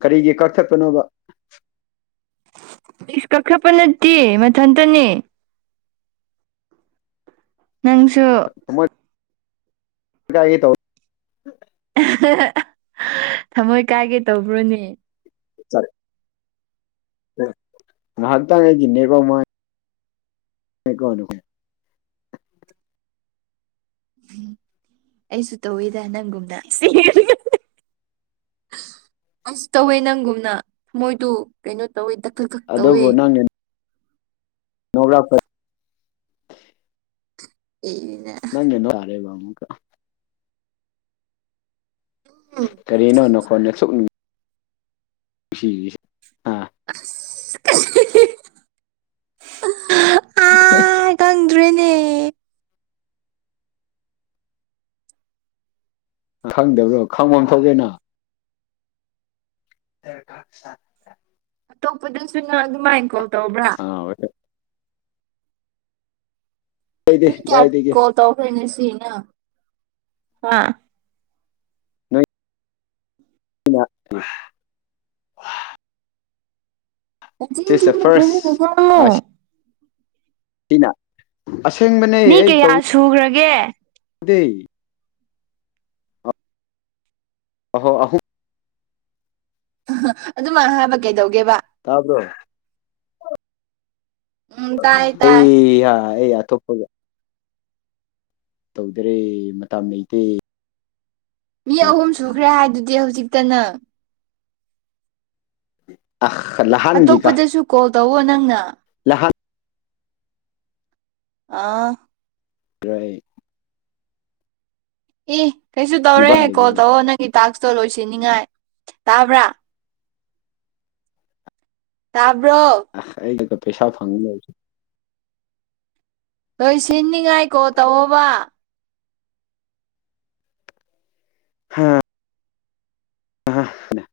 ꯀꯔꯤꯒꯤ ꯀꯛꯊꯠꯄꯅꯣꯕ ꯏꯁ ꯀꯛꯊꯠꯄ ꯅꯠꯇꯦ ꯃꯊꯟꯇꯅꯦ ꯅꯪꯁꯨ ꯏꯀꯥꯏꯒꯦ ꯇꯧ ꯊꯃꯣꯏ ꯀꯥꯏꯒꯦ ꯇꯧꯕ꯭ꯔꯣꯅꯦ ꯆꯥꯔꯦ ꯅꯍꯥꯟꯇꯥꯡ ꯑꯩꯒꯤ ꯅꯦꯠꯋꯥꯛ ꯃꯉꯥꯏ ꯍꯦꯀꯣꯅꯨꯀꯨꯟ ꯎꯝ ꯑꯩꯁꯨ ꯇꯧꯋꯤꯗ ꯅꯪꯒꯨꯝꯅ ꯑꯁ ꯇꯧꯋꯦ ꯅꯪꯒꯨꯝꯅ ꯃꯣꯏꯗꯨ ꯀꯩꯅꯣ ꯇꯧꯋꯦ ꯗꯛ ꯗꯛ ꯊꯛ ꯇꯧꯋꯦ ꯅꯣꯛꯔꯛꯄꯗ ꯏꯅ ꯅꯪꯒꯤ ꯅꯨꯋꯥꯔꯦꯕ ꯑꯃꯨꯛꯀ ꯀꯔꯤꯅꯣ ꯅꯈꯣꯟ ꯑꯁꯨꯛ ꯅꯨꯡ ꯏꯁꯤꯒꯤꯁꯦ [unintelligible] [inaudible] ꯑꯥ ꯈꯪꯗ꯭ꯔꯦꯅꯦ ꯈꯪꯗꯕ꯭ꯔꯣ ꯈꯪꯕꯝ ꯊꯣꯛꯂꯦꯅ ꯗ꯭ꯔꯀꯥꯠ ꯁꯥ ꯑꯇꯣꯞꯄꯗꯁꯨ ꯅꯪ ꯑꯗꯨꯃꯥꯏꯅ ꯀꯣꯜ ꯇꯧꯕ꯭ꯔꯥ ꯃꯤ ꯀꯗꯥꯏꯗꯒꯤ ꯀꯌꯥ ꯀꯗꯥꯏꯗꯒꯤ ꯀꯣꯜ ꯇꯧꯈ꯭ꯔꯦ ꯉꯁꯤ ꯅꯪ ꯍꯥ ꯏꯅꯥꯠꯇꯦ ꯁꯤꯁ ꯗ ꯐꯥꯔꯁ [unintelligible] ꯇꯤꯅ ꯑꯁꯦꯡꯕꯅꯦ ꯑꯩ ꯇꯧꯏ ꯁꯨꯒ꯭ꯔꯒꯦ ꯗꯦ ꯑꯍꯣ ꯑꯍꯨꯝ ꯑꯗꯨꯝꯃꯥꯏ ꯍꯥꯏꯕ ꯀꯩꯗꯧꯒꯦꯕ ꯇꯥꯕ꯭ꯔꯣ ꯎꯝ ꯇꯥꯏ ꯇꯥꯏ ꯑꯩꯌꯥ ꯑꯩ ꯑꯇꯣꯞꯄꯒ ꯇꯧꯗ꯭ꯔꯦ ꯃꯇꯝ ꯂꯩꯇꯦ ꯃꯤ ꯑꯍꯨꯝ ꯁꯨꯈ꯭ꯔꯦ ꯍꯥꯏꯗꯨꯗꯤ ꯍꯧꯖꯤꯛꯇ ꯅꯪ ꯎꯝ ꯑꯂ ꯑꯇꯣꯞꯄꯗꯁꯨ ꯀꯣꯜ ꯇꯧꯋꯣ ꯅꯪꯅ ꯂꯥꯛꯍꯠ [unintelligible] ꯀꯔ꯭ꯥꯏꯌꯤꯡ ꯏ ꯑꯩꯁꯨ ꯇꯧꯔꯦ ꯅꯤꯄꯥꯜ ꯀꯣꯜ ꯂꯩꯒꯦꯕ ꯇꯧꯑꯣ ꯅꯪꯒꯤ ꯇꯥꯛꯁꯇꯣ ꯂꯣꯏꯁꯤꯟꯅꯤꯡꯉꯥꯏ ꯇꯥꯕ꯭ꯔꯥ ꯇꯥꯕ꯭ꯔꯣ ꯑ ꯑꯩꯒ ꯄꯩꯁꯥ ꯐꯪꯒꯅꯁꯨꯦ ꯅꯣꯏ ꯁꯤꯅꯤꯉꯥꯏꯀꯣ ꯇꯧꯕ ꯍꯥꯥ [unintelligible]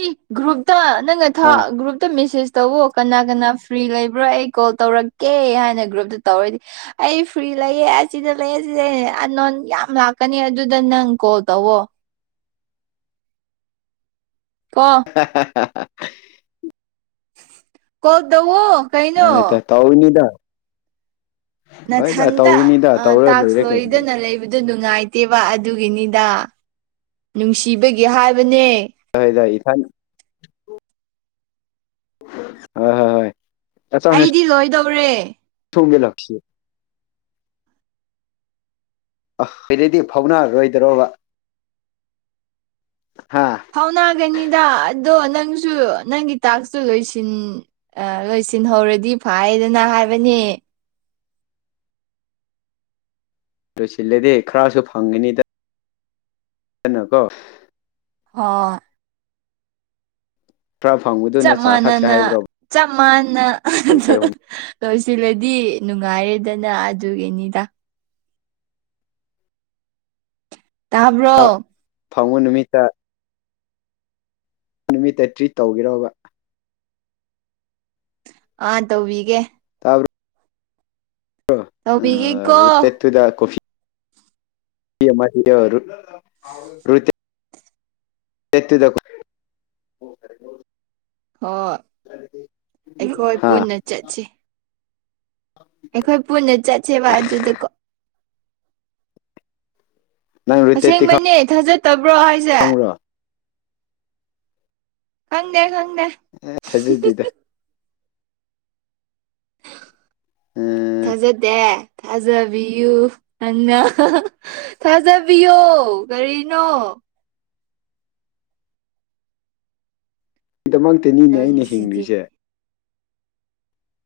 ꯏ ꯒ꯭ꯔꯨꯞꯇ ꯅꯪꯅ ꯊꯥ ꯒ꯭ꯔꯨꯞꯇ ꯃꯦꯁꯦꯖ ꯇꯧꯑꯣ ꯀꯅꯥ ꯀꯅꯥ ꯐ꯭ꯔꯤ ꯂꯩꯕ꯭ꯔ ꯑꯩ ꯀꯣꯜ ꯇꯧꯔꯛ ꯀꯦ ꯍꯥꯏꯅ ꯒ꯭ꯔꯨꯞꯇ ꯇꯧꯔꯗꯤ ꯑꯩ ꯐ꯭ꯔꯤ ꯂꯩꯌꯦꯦ ꯑꯁꯤꯗ ꯂꯩꯌꯦ ꯁꯤꯗ ꯑꯅꯣꯟ ꯌꯥꯝ ꯂꯥꯛꯀꯅꯤ ꯑꯗꯨꯗ ꯅꯪ ꯀꯣꯜ ꯇꯧꯋꯣ ꯀꯣ ꯍ ꯍ ꯍ [unintelligible] ꯀꯣꯜ ꯇꯧꯑꯣ ꯀꯩꯅꯣ ꯍꯣꯏꯗ ꯇꯧꯅꯤꯗ ꯍꯣꯏꯗ ꯅꯊꯟꯇ ꯇꯧꯒꯅꯤꯗ ꯑ ꯇꯧꯔ ꯇꯥꯛꯁ ꯂꯣꯏꯔꯦ ꯀꯩꯅꯣ ꯂꯣꯏꯗꯅ ꯂꯩ ꯍꯥꯏꯕꯗ ꯅꯨꯡꯉꯥꯏꯇꯦꯕ ꯑꯗꯨꯒꯤꯅꯤꯗ ꯅꯨꯡꯁꯤꯕꯒꯤ ꯍꯥꯏꯕꯅꯦ ꯇꯗꯏ ꯏ ꯊꯟ ꯍꯣꯏ ꯍꯣꯏ ꯍꯣꯏ ꯌꯥ ꯁꯤ ꯂꯣꯏꯗꯧꯔꯦ ꯊꯣꯡꯒꯦ ꯂꯥꯛꯁꯤ ꯑ ꯁꯤꯗꯩꯗꯤ ꯐꯥꯎꯅꯔꯔꯣꯏꯗ꯭ꯔꯕ ꯍꯥ ꯐꯥꯎꯅꯥꯒꯅꯤꯗ ꯑꯗꯣ ꯅꯪꯁꯨ ꯅꯪꯒꯤ ꯇꯥꯛꯁꯨ ꯂꯣꯏꯁꯤꯟ ꯑ ꯂꯣꯏꯁꯤꯟꯍꯧꯔꯗꯤ ꯐꯥꯏꯗꯅ ꯍꯥꯏꯕꯅꯦ ꯂꯣꯏꯁꯤꯜꯂꯗꯤ ꯈꯔꯁꯨ ꯐꯪꯒꯅꯤꯗ ꯀꯅꯣꯀꯣ ꯑꯣ ꯈꯔ ꯐꯪꯕ ꯆꯞ ꯃꯥꯟꯅꯅ ꯆꯞ ꯃꯥꯟꯅ ꯑꯗꯨ ꯑꯩꯈꯣꯏ ꯑꯍꯨꯝ ꯂꯣꯏꯁꯤꯜꯂꯗꯤ ꯅꯨꯡꯉꯥꯏꯔꯦꯗꯅ ꯑꯗꯨꯒꯤꯅꯤꯗ ꯇꯥꯕ꯭ꯔꯣ ꯐꯪꯕ ꯅꯨꯃꯤꯠꯇ ꯅꯨꯃꯤꯠꯇ ꯊ꯭ꯔꯤꯠ ꯇꯧꯈꯤꯔꯕ ꯑꯥ ꯇꯧꯕꯤꯒꯦ ꯇꯥꯕ꯭ꯔꯣ ꯇꯧꯕꯤꯒꯦꯀꯣ ꯇꯗ ꯀꯣꯐꯤ ꯅꯨꯄꯤ ꯑꯃꯗꯤ ꯔꯨꯠ ꯔꯨꯇꯦ ꯀꯠꯇꯨꯗ ꯍꯣꯏ ꯑꯩꯈꯣꯏ ꯍꯥ ꯄꯨꯟꯅ ꯆꯠꯁꯤ ꯑꯩꯈꯣꯏ ꯄꯨꯟꯅ ꯆꯠꯁꯦꯕ ꯑꯗꯨꯗꯀꯣ ꯅꯪ ꯔꯨꯇꯦꯠꯇꯤ ꯑꯁꯦꯡꯕꯩꯅꯦ ꯊꯥꯖꯠꯇꯕ꯭ꯔꯣ ꯍꯥꯏꯁꯦ ꯈꯪꯕ꯭ꯔꯣ ꯈꯪꯗꯦ ꯈꯪꯗꯦ ꯑ ꯊꯥꯖꯗꯦꯗꯥ ꯎꯝ ꯊꯥꯖꯗꯦ ꯊꯥꯖꯕꯤꯌꯨꯅ ꯊꯥꯖꯕꯤꯌꯣ ꯀꯔꯤꯅꯣ ꯒꯤꯗꯃꯛꯇꯤꯅꯤꯅꯦ ꯑꯩꯅ ꯅꯪꯁꯤꯗꯤ ꯍꯤꯡꯂꯤꯖꯦ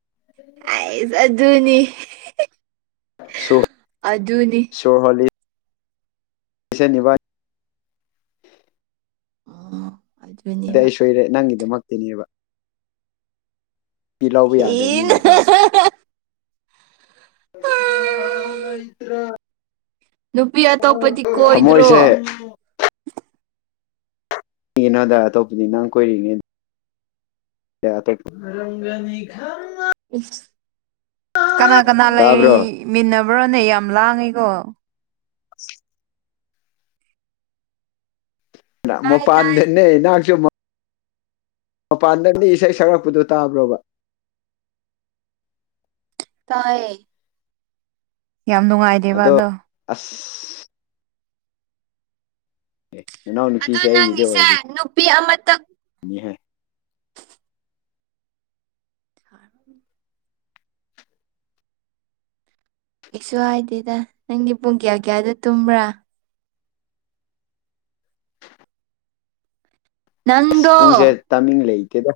[inaudible] ꯑꯩꯖ ꯑꯗꯨꯅꯤ ꯁꯨ ꯑꯗꯨꯅꯤ ꯁꯣꯔ ꯍꯣꯜꯂꯤ [unintelligible] [unintelligible] ꯑꯩ ꯁꯣꯏꯔꯦ ꯅꯪꯒꯤꯗꯃꯛꯇꯅꯦꯕ ꯄꯤ ꯂꯥꯎꯕ ꯍꯦꯟꯅ ꯌꯥꯗꯕꯅꯤꯅꯦꯀꯣ [unintelligible] ꯅꯨꯄꯤ ꯑꯇꯣꯞꯄꯗꯤ ꯀꯣꯏꯗ꯭ꯔꯣ? ꯊꯃꯣꯏꯁꯦ ꯅꯣꯗꯥ ꯑꯇꯣꯞꯄꯗꯤ ꯅꯪ ꯀꯣꯏꯔꯤꯉꯩ [unintelligible] ꯏꯁ ꯀꯅꯥ - ꯀꯅꯥ ꯇꯥꯕ꯭ꯔꯣ ꯂꯩꯃꯤꯟꯅꯕ꯭ꯔꯣꯅꯦ ꯌꯥꯝ ꯂꯥꯡꯉꯤꯀꯣ꯫ [unintelligible] ꯇꯥꯏ ꯇꯥꯏ ꯃꯄꯥꯟꯗꯅꯦ ꯅꯪꯁꯨ ꯃ ꯃꯄꯥꯟꯗ ꯃꯤ ꯏꯁꯩ ꯁꯛꯂꯛꯄꯗꯣ ꯇꯥꯕ꯭ꯔꯣꯕ? ꯇꯥꯏꯌꯦ ꯌꯥꯝ ꯅꯨꯡꯉꯥꯏ ꯑꯗꯣ ꯑꯁ ꯅꯅꯥꯎ ꯑꯗ ꯅꯨꯄꯤꯁꯦ ꯑꯩꯒꯤꯗꯤ ꯅꯪꯒꯤꯁꯦ ꯑꯣꯏꯔꯤꯅꯤꯍꯦ ꯅꯨꯄꯤ ꯑꯃꯇ [unintelligible] [unintelligible] ꯀꯩꯁꯨ ꯍꯥꯏꯗꯦꯗ ꯅꯪꯗꯤ ꯄꯨꯡ ꯀꯌꯥ - ꯀꯌꯥꯗꯣ ꯇꯨꯝꯕ꯭ꯔꯥ? ꯑꯁ ꯅꯪꯗꯣ ꯄꯨꯡꯁꯦ ꯇꯥꯏꯃꯤꯡ ꯂꯩꯇꯦꯗ꯫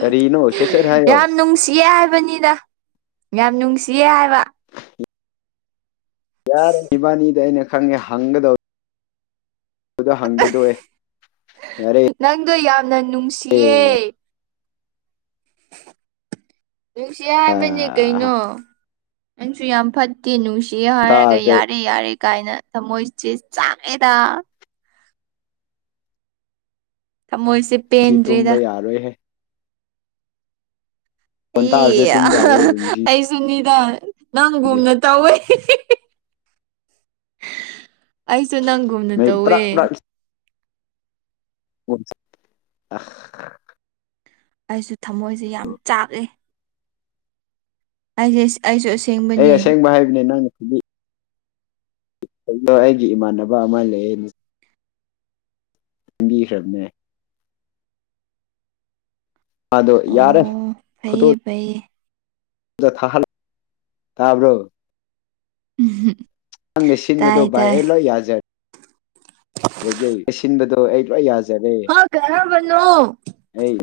ꯀꯔꯤꯅꯣ ꯁꯦꯠ-ꯁꯦꯠ ꯍꯥꯏꯌꯣ ꯌꯥꯝ ꯅꯨꯡꯁꯤꯌꯦ ꯍꯥꯏꯕꯅꯤꯗ꯫ ꯌꯥꯝ ꯅꯨꯡꯁꯤꯌꯦ ꯍꯥꯏꯕ꯫ ꯌꯥꯔꯦ ꯏꯕꯥꯅꯤꯗ ꯑꯩꯅ ꯈꯪꯒꯦ ꯍꯪꯒꯗꯧ [unintelligible] ꯌꯥꯔꯦ ꯅꯪꯗꯣ ꯌꯥꯝꯅ ꯅꯨꯡꯁꯤꯌꯦ꯫ ꯅꯨꯡꯁꯤꯌꯦ ꯍꯥꯏꯕꯅꯦ ꯀꯩꯅꯣ ꯅꯪꯁꯨ ꯌꯥꯝ ꯐꯠ ꯇꯦ ꯅꯪꯡꯁꯤ ꯍꯥꯏꯔꯒ ꯇꯥꯁꯦ ꯌꯥꯔꯦ ꯌꯥꯔꯦ ꯀꯥꯏꯅ ꯊꯃꯣꯏꯁꯦ ꯆꯥꯛꯑꯦꯗ ꯊꯃꯣꯏꯁꯦ ꯁꯤ ꯇꯨꯝꯕ ꯄꯦꯟꯗ꯭ꯔꯦꯗ ꯌꯥꯔꯣꯏꯍꯦ ꯐꯣꯟ ꯇꯥꯕꯁꯦ ꯑꯦ ꯇꯨꯝ ꯌꯥꯔꯣꯏꯕ ꯃꯤꯁꯤꯗꯤ ꯑꯩꯁꯨꯅꯤ ꯗ ꯅꯪꯒꯨꯝꯅ ꯇꯧꯋꯦ꯫ ꯑꯩꯁꯨ ꯅꯪꯒꯨꯝꯅ ꯃꯩ ꯇꯧꯋꯦ꯫ ꯄ꯭ꯔꯛ ꯄ꯭ꯔꯛ [unintelligible] ꯑꯩꯁꯨ ꯊꯃꯣꯏꯁꯦ ꯌꯥꯝ ꯆꯥꯛꯑꯦ꯫ [unintelligible] ꯑꯩ ꯑꯁꯦꯡꯕ ꯍꯥꯏꯕꯅꯦ ꯅꯪ ꯗꯣ ꯑꯩꯒꯤ ꯏꯃꯥꯟꯅꯕ ꯑꯃ ꯂꯩ ꯌꯦ ꯕꯤꯈ꯭ꯔꯕꯅꯦ ꯑꯗꯣ ꯌꯥꯔꯦ ꯑꯣ ꯐꯩꯌꯦ ꯐꯣꯇꯣꯗ ꯐꯩꯌꯦ [unintelligible] ꯇꯥꯕ꯭ꯔꯣ ꯅꯪꯅ ꯁꯤꯟꯕꯗꯣ ꯇꯥꯏ ꯕꯥꯥꯏ ꯇꯥꯏ ꯑꯩ ꯂꯣꯏ ꯌꯥ ꯑꯗꯒꯤ ꯑꯩ ꯁꯤꯟꯕꯗꯣ ꯑꯩ ꯂꯣꯏ ꯌꯥꯖꯔꯦ ꯍꯥ ꯀꯔꯝꯕꯅꯣ ꯑꯩ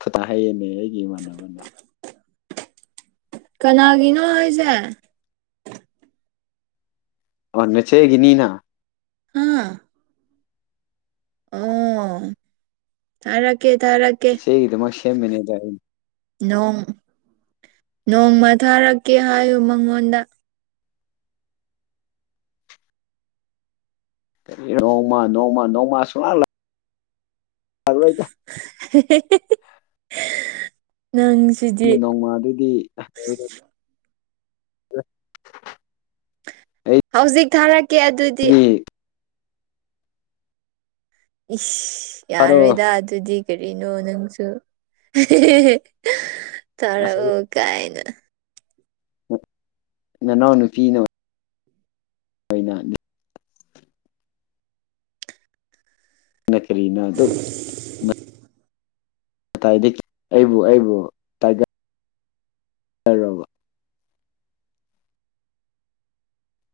ꯈꯨꯗꯥ ꯍꯩꯌꯦꯅꯦ ꯑꯩꯒꯤ ꯏꯃꯥꯟꯅꯕꯅ ꯀꯅꯥꯒꯤꯅꯣ ꯍꯥꯏꯁꯦ? ꯑꯣ ꯅꯆꯦ ꯒꯤꯅꯤꯅ ꯍꯥ ꯑꯣ ꯊꯔꯀꯦ ꯊꯔꯥ ꯁꯤꯦ ꯏꯗ ꯃꯥ ꯁꯦꯝꯃꯤꯅꯦꯗ ꯅꯣꯡ ꯅꯣꯡꯃ ꯊꯥꯔꯛꯀꯦ ꯍꯥꯏꯌꯨ ꯃꯉꯣꯟꯗ ꯅꯧ ꯃꯥ ꯅꯧ ꯃꯥ ꯅꯧ ꯃꯥ ꯁꯣ ꯂꯜꯂ ꯐꯔꯋꯥ ꯅꯪ ꯒꯤ ꯅꯣꯡꯃꯥꯗꯨꯗꯤ ꯍꯧꯖꯤꯛ ꯊꯥꯔꯛꯀꯦ ꯑꯗꯨꯗꯤ ꯑꯩꯗꯤ ꯏꯁ ꯐꯔꯣ ꯌꯥꯔꯣꯏꯗ ꯑꯗꯨꯗꯤ ꯀꯔꯤꯅꯣ ꯅꯪꯁꯨ ꯑꯁ ꯇꯥꯔꯛꯑꯣ ꯀꯥꯏꯅ ꯅꯅꯥ ꯅꯨꯄꯤꯤ ꯅ ꯩꯅ ꯅ ꯀꯔꯤꯅ ꯑꯗꯨ ꯀꯥꯏꯗꯒꯤ ꯑꯩꯕꯨ ꯑꯩꯕꯨ [unintelligible]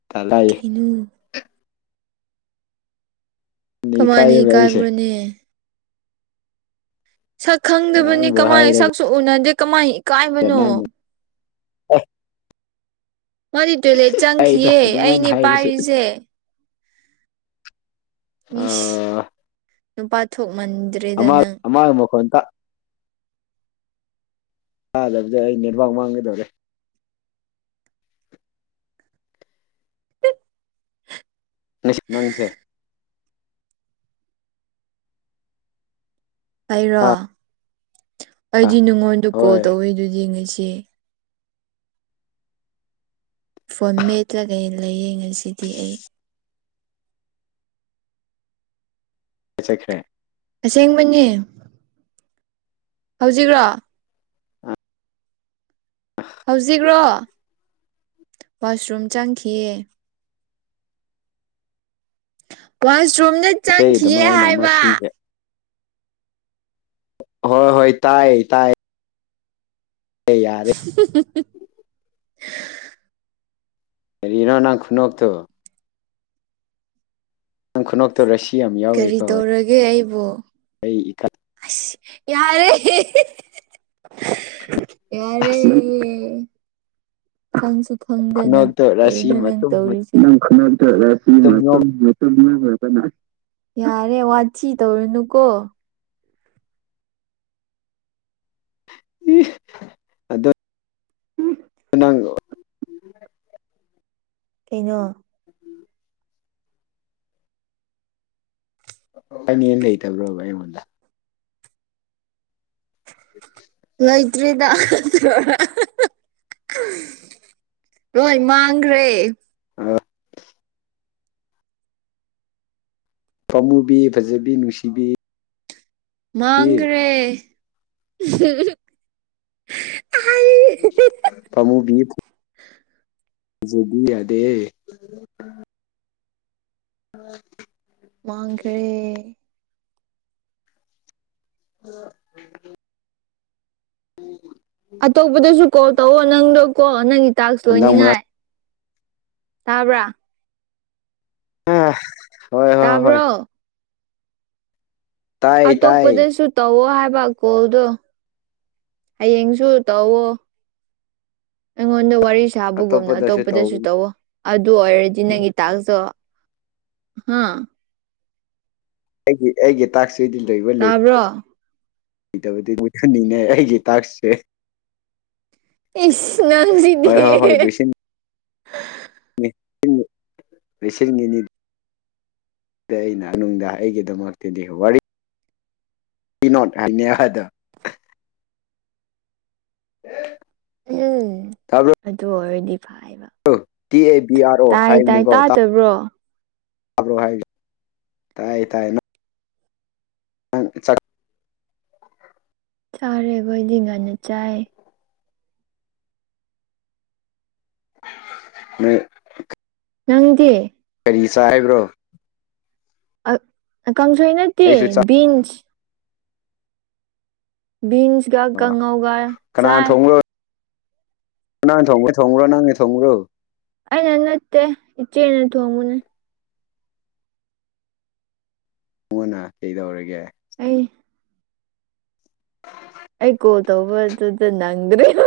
ꯇꯂꯥꯏ ꯑꯗꯨꯨ ꯀꯃꯥꯏꯅ ꯏꯀꯥꯏꯌꯦꯕ ꯑꯩꯁꯦ ꯀꯥꯏꯕ꯭ꯔꯣꯅꯦ ꯁꯛ ꯈꯪꯗꯕꯅꯤ ꯅꯪꯕꯨ ꯀꯃꯥꯏꯅ ꯍꯥꯏꯔꯒ ꯁꯛꯁꯨ ꯎꯅꯗꯦ ꯀꯃꯥꯏꯅ ꯏꯀꯥꯏꯕꯅꯣ ꯅꯪꯅ ꯑꯁ ꯃꯣꯏꯗꯤ ꯇꯣꯏꯂꯦꯠ ꯑꯩꯗ ꯆꯪꯈꯤꯌꯦ ꯑꯗꯨꯃꯥꯏꯅ ꯑꯩꯅꯦ ꯍꯥꯏꯔꯁꯨ ꯄꯥꯏꯔꯤꯁꯦ ꯃꯤꯁ ꯑꯥ ꯅꯨꯄꯥ ꯊꯣꯛꯃꯟꯗ꯭ꯔꯦ ꯑꯃꯥ ꯑꯃꯥ ꯃꯈ ꯑꯇ ꯊꯥꯗꯕꯗ ꯑꯩ ꯅꯦꯠꯋꯥꯛ ꯃꯥꯡꯒꯗꯧꯔꯦ ꯅꯤꯡꯁꯤꯡ ꯅꯪꯁꯦ ꯍꯥꯏꯔꯣ ꯍꯥ ꯑꯩꯗꯤ ꯅꯉꯣꯟꯗ ꯀꯣꯜ ꯍꯣꯏ ꯇꯧꯋꯤ ꯑꯗꯨꯗꯤ ꯉꯁꯤ ꯐꯣꯔꯝ ꯃꯦꯠꯂꯒ ꯂꯥꯏꯌꯦꯡ ꯉꯁꯤꯗꯤ ꯑꯩ ꯆꯠꯆꯈ꯭ꯔꯦ ꯑꯁꯦꯡꯕꯅꯦ ꯍꯧꯖꯤꯛ꯭ꯔꯣ ꯍꯧꯖꯤꯛ꯭ꯔꯣ ꯋꯥꯁꯔꯨꯝ ꯆꯪꯈꯤꯌꯦ ꯄꯥꯁꯔꯣꯨꯝꯅ ꯆꯪꯈꯤꯌꯦ ꯉꯁꯤꯒꯤꯗꯃꯛ ꯑꯩꯅ ꯑꯃ ꯍꯥꯏꯕ ꯁꯤꯟꯒꯦ ꯍꯣꯏ ꯍꯣꯏ ꯇꯥꯏꯌꯦ ꯇꯥꯏ ꯌꯥꯔꯦ [unintelligible] ꯑꯦꯔꯤꯔꯤꯅꯣ ꯅꯪ ꯈꯨꯟꯅꯣꯛ ꯇꯣ ꯈꯨꯅꯣꯛꯛꯇ ꯔꯁꯤ ꯌꯥꯝ ꯀꯔꯤ ꯌꯥꯎꯋꯦꯀꯣ ꯇꯧꯔꯒꯦ ꯑꯩꯕꯨ ꯑꯩ ꯏ ꯑꯁ ꯌꯥꯔꯦ ꯌꯥꯔꯦ ꯑꯁ ꯐꯪꯁꯨ ꯐꯪꯗꯦꯅ ꯈꯨꯅꯣꯛꯇꯣ ꯔꯥꯁꯤ ꯀꯔꯤꯅꯣ ꯅꯪ ꯃꯇꯨꯝ ꯇꯧꯔꯤ ꯃꯇꯨꯝ ꯌꯣꯝ ꯌꯥꯔꯦ ꯋꯥꯊꯤ ꯇꯧꯔꯅꯨ ꯀꯣ ꯑꯗꯣ ꯅꯪ ꯀꯩꯅꯣ ꯎꯝ ꯑꯅꯦ ꯂꯩꯇꯕ꯭ꯔꯣꯕ ꯑꯩꯉꯣꯟꯗ [unintelligible] ꯂꯩꯇ꯭ꯔꯤꯗ ꯂꯣꯏ ꯃꯥꯡꯈ꯭ꯔꯦ ꯑ ꯄꯥꯃꯨꯕꯤ ꯐꯖꯕꯤ ꯅꯨꯡꯁꯤꯕꯤ ꯃꯥꯡꯒꯔꯦ ꯄꯥꯝꯃꯨꯕꯤ ꯐꯖꯕꯤ ꯌꯥꯗꯦ ꯍ [inaudible] ꯃꯥꯡꯒꯔꯦ ꯑꯣ [inaudible] ꯑꯇꯣꯞꯄꯗꯁꯨ ꯀꯣꯜ ꯇꯧꯑꯣ ꯅꯪꯗꯣ ꯀꯣ ꯅꯪꯒꯤ ꯇꯥꯛꯁ ꯍꯟꯗꯛ ꯂꯣꯏꯅꯤꯡꯉꯥꯏ ꯃꯔꯛ ꯇꯕ꯭ꯔꯥ ꯑ ꯍꯣꯏ ꯍꯣꯏ ꯍꯣꯏ ꯇꯥꯕ꯭ꯔꯣ ꯇꯥꯏ ꯇꯥꯏ ꯑꯇꯣꯞꯄꯗꯁꯨ ꯇꯧꯋꯣ ꯍꯥꯏꯕ ꯀꯣꯜꯗꯣ ꯍꯌꯦꯡꯁꯨ ꯇꯧꯋꯣ ꯑꯩꯉꯣꯟꯗ ꯋꯥꯔꯤ ꯁꯥꯕꯒꯨꯝꯅ ꯑꯇꯣꯞꯄꯗꯁꯨ ꯇꯧꯋꯣ ꯑꯗꯨ ꯑꯣꯏꯔꯗꯤ ꯅꯪꯒꯤꯇꯥꯛꯁꯨ ꯍꯥ ꯑꯩꯒꯤ ꯑꯩꯒꯤ ꯇꯥꯛꯁꯤꯗꯤ ꯂꯣꯢ ꯇꯥꯕ꯭ꯔꯣ ꯏꯗꯕꯗꯤ [inaudible] ꯎꯍꯟꯅꯤꯡꯅꯦ ꯑꯩꯒꯤ ꯇꯥꯛꯁꯁꯦ ꯏꯁ ꯍꯣꯏ ꯅꯪꯁꯤꯗꯤ ꯍꯣꯏ ꯁꯔꯤꯉꯅꯤ [inaudible] ꯑꯩꯅ ꯑꯩꯒꯤꯗꯃꯛꯇꯗꯤ ꯋꯥꯔꯤ ꯀꯤꯅꯣꯠ ꯍꯥꯏꯅꯤ ꯑꯍꯗ [inaudible] [inaudible] ꯎꯝ ꯇꯥꯕ꯭ꯔꯣ ꯑꯗꯨ ꯑꯣꯏꯔꯗꯤ ꯐꯥꯏꯕ ꯇꯤ ꯑꯦ ꯕꯤ ꯑꯥꯔ ꯑꯣ ꯇꯥꯏ ꯇꯥꯏ ꯍꯥꯏꯕꯅꯤꯀꯣ ꯇꯥꯗꯕ꯭ꯔꯣ ꯇꯥꯕ꯭ꯔꯣ ꯍꯥꯏ ꯇꯥꯏ ꯇꯥꯏ [inaudible] ꯆꯥꯔꯦꯕ ꯑꯩꯗꯤ ꯉꯥꯟꯅ ꯆꯥꯏ [inaudible] ꯅꯪꯗꯤ ꯀꯔꯤ ꯁꯥ ꯍꯥꯏꯕ꯭ꯔꯣ ꯀꯪꯁꯣꯢ ꯅꯠꯇꯦ ꯑꯩꯁꯨ ꯆꯥꯛ ꯕꯤꯟꯁ ꯕꯤꯟꯁꯒ ꯀꯥꯡꯉꯧꯒ ꯆꯥꯏ ꯀꯅꯥ ꯊꯣꯡꯒ꯭ꯔꯦ ꯊꯣꯡꯒ꯭ꯔꯣ ꯅꯪꯅ ꯊꯣꯡꯕ꯭ꯔꯣ ꯑꯩꯅ ꯅꯠꯇꯦ ꯏꯆꯦꯅ ꯊꯣꯡꯕꯅꯦ ꯃꯉꯣꯟꯗ ꯀꯩꯗꯧꯔꯒꯦ ꯑꯩ [inaudible] ꯑꯩ ꯀꯣꯜ ꯇꯧꯕꯗꯨꯗ ꯅꯪꯗ꯭ꯔꯦꯕ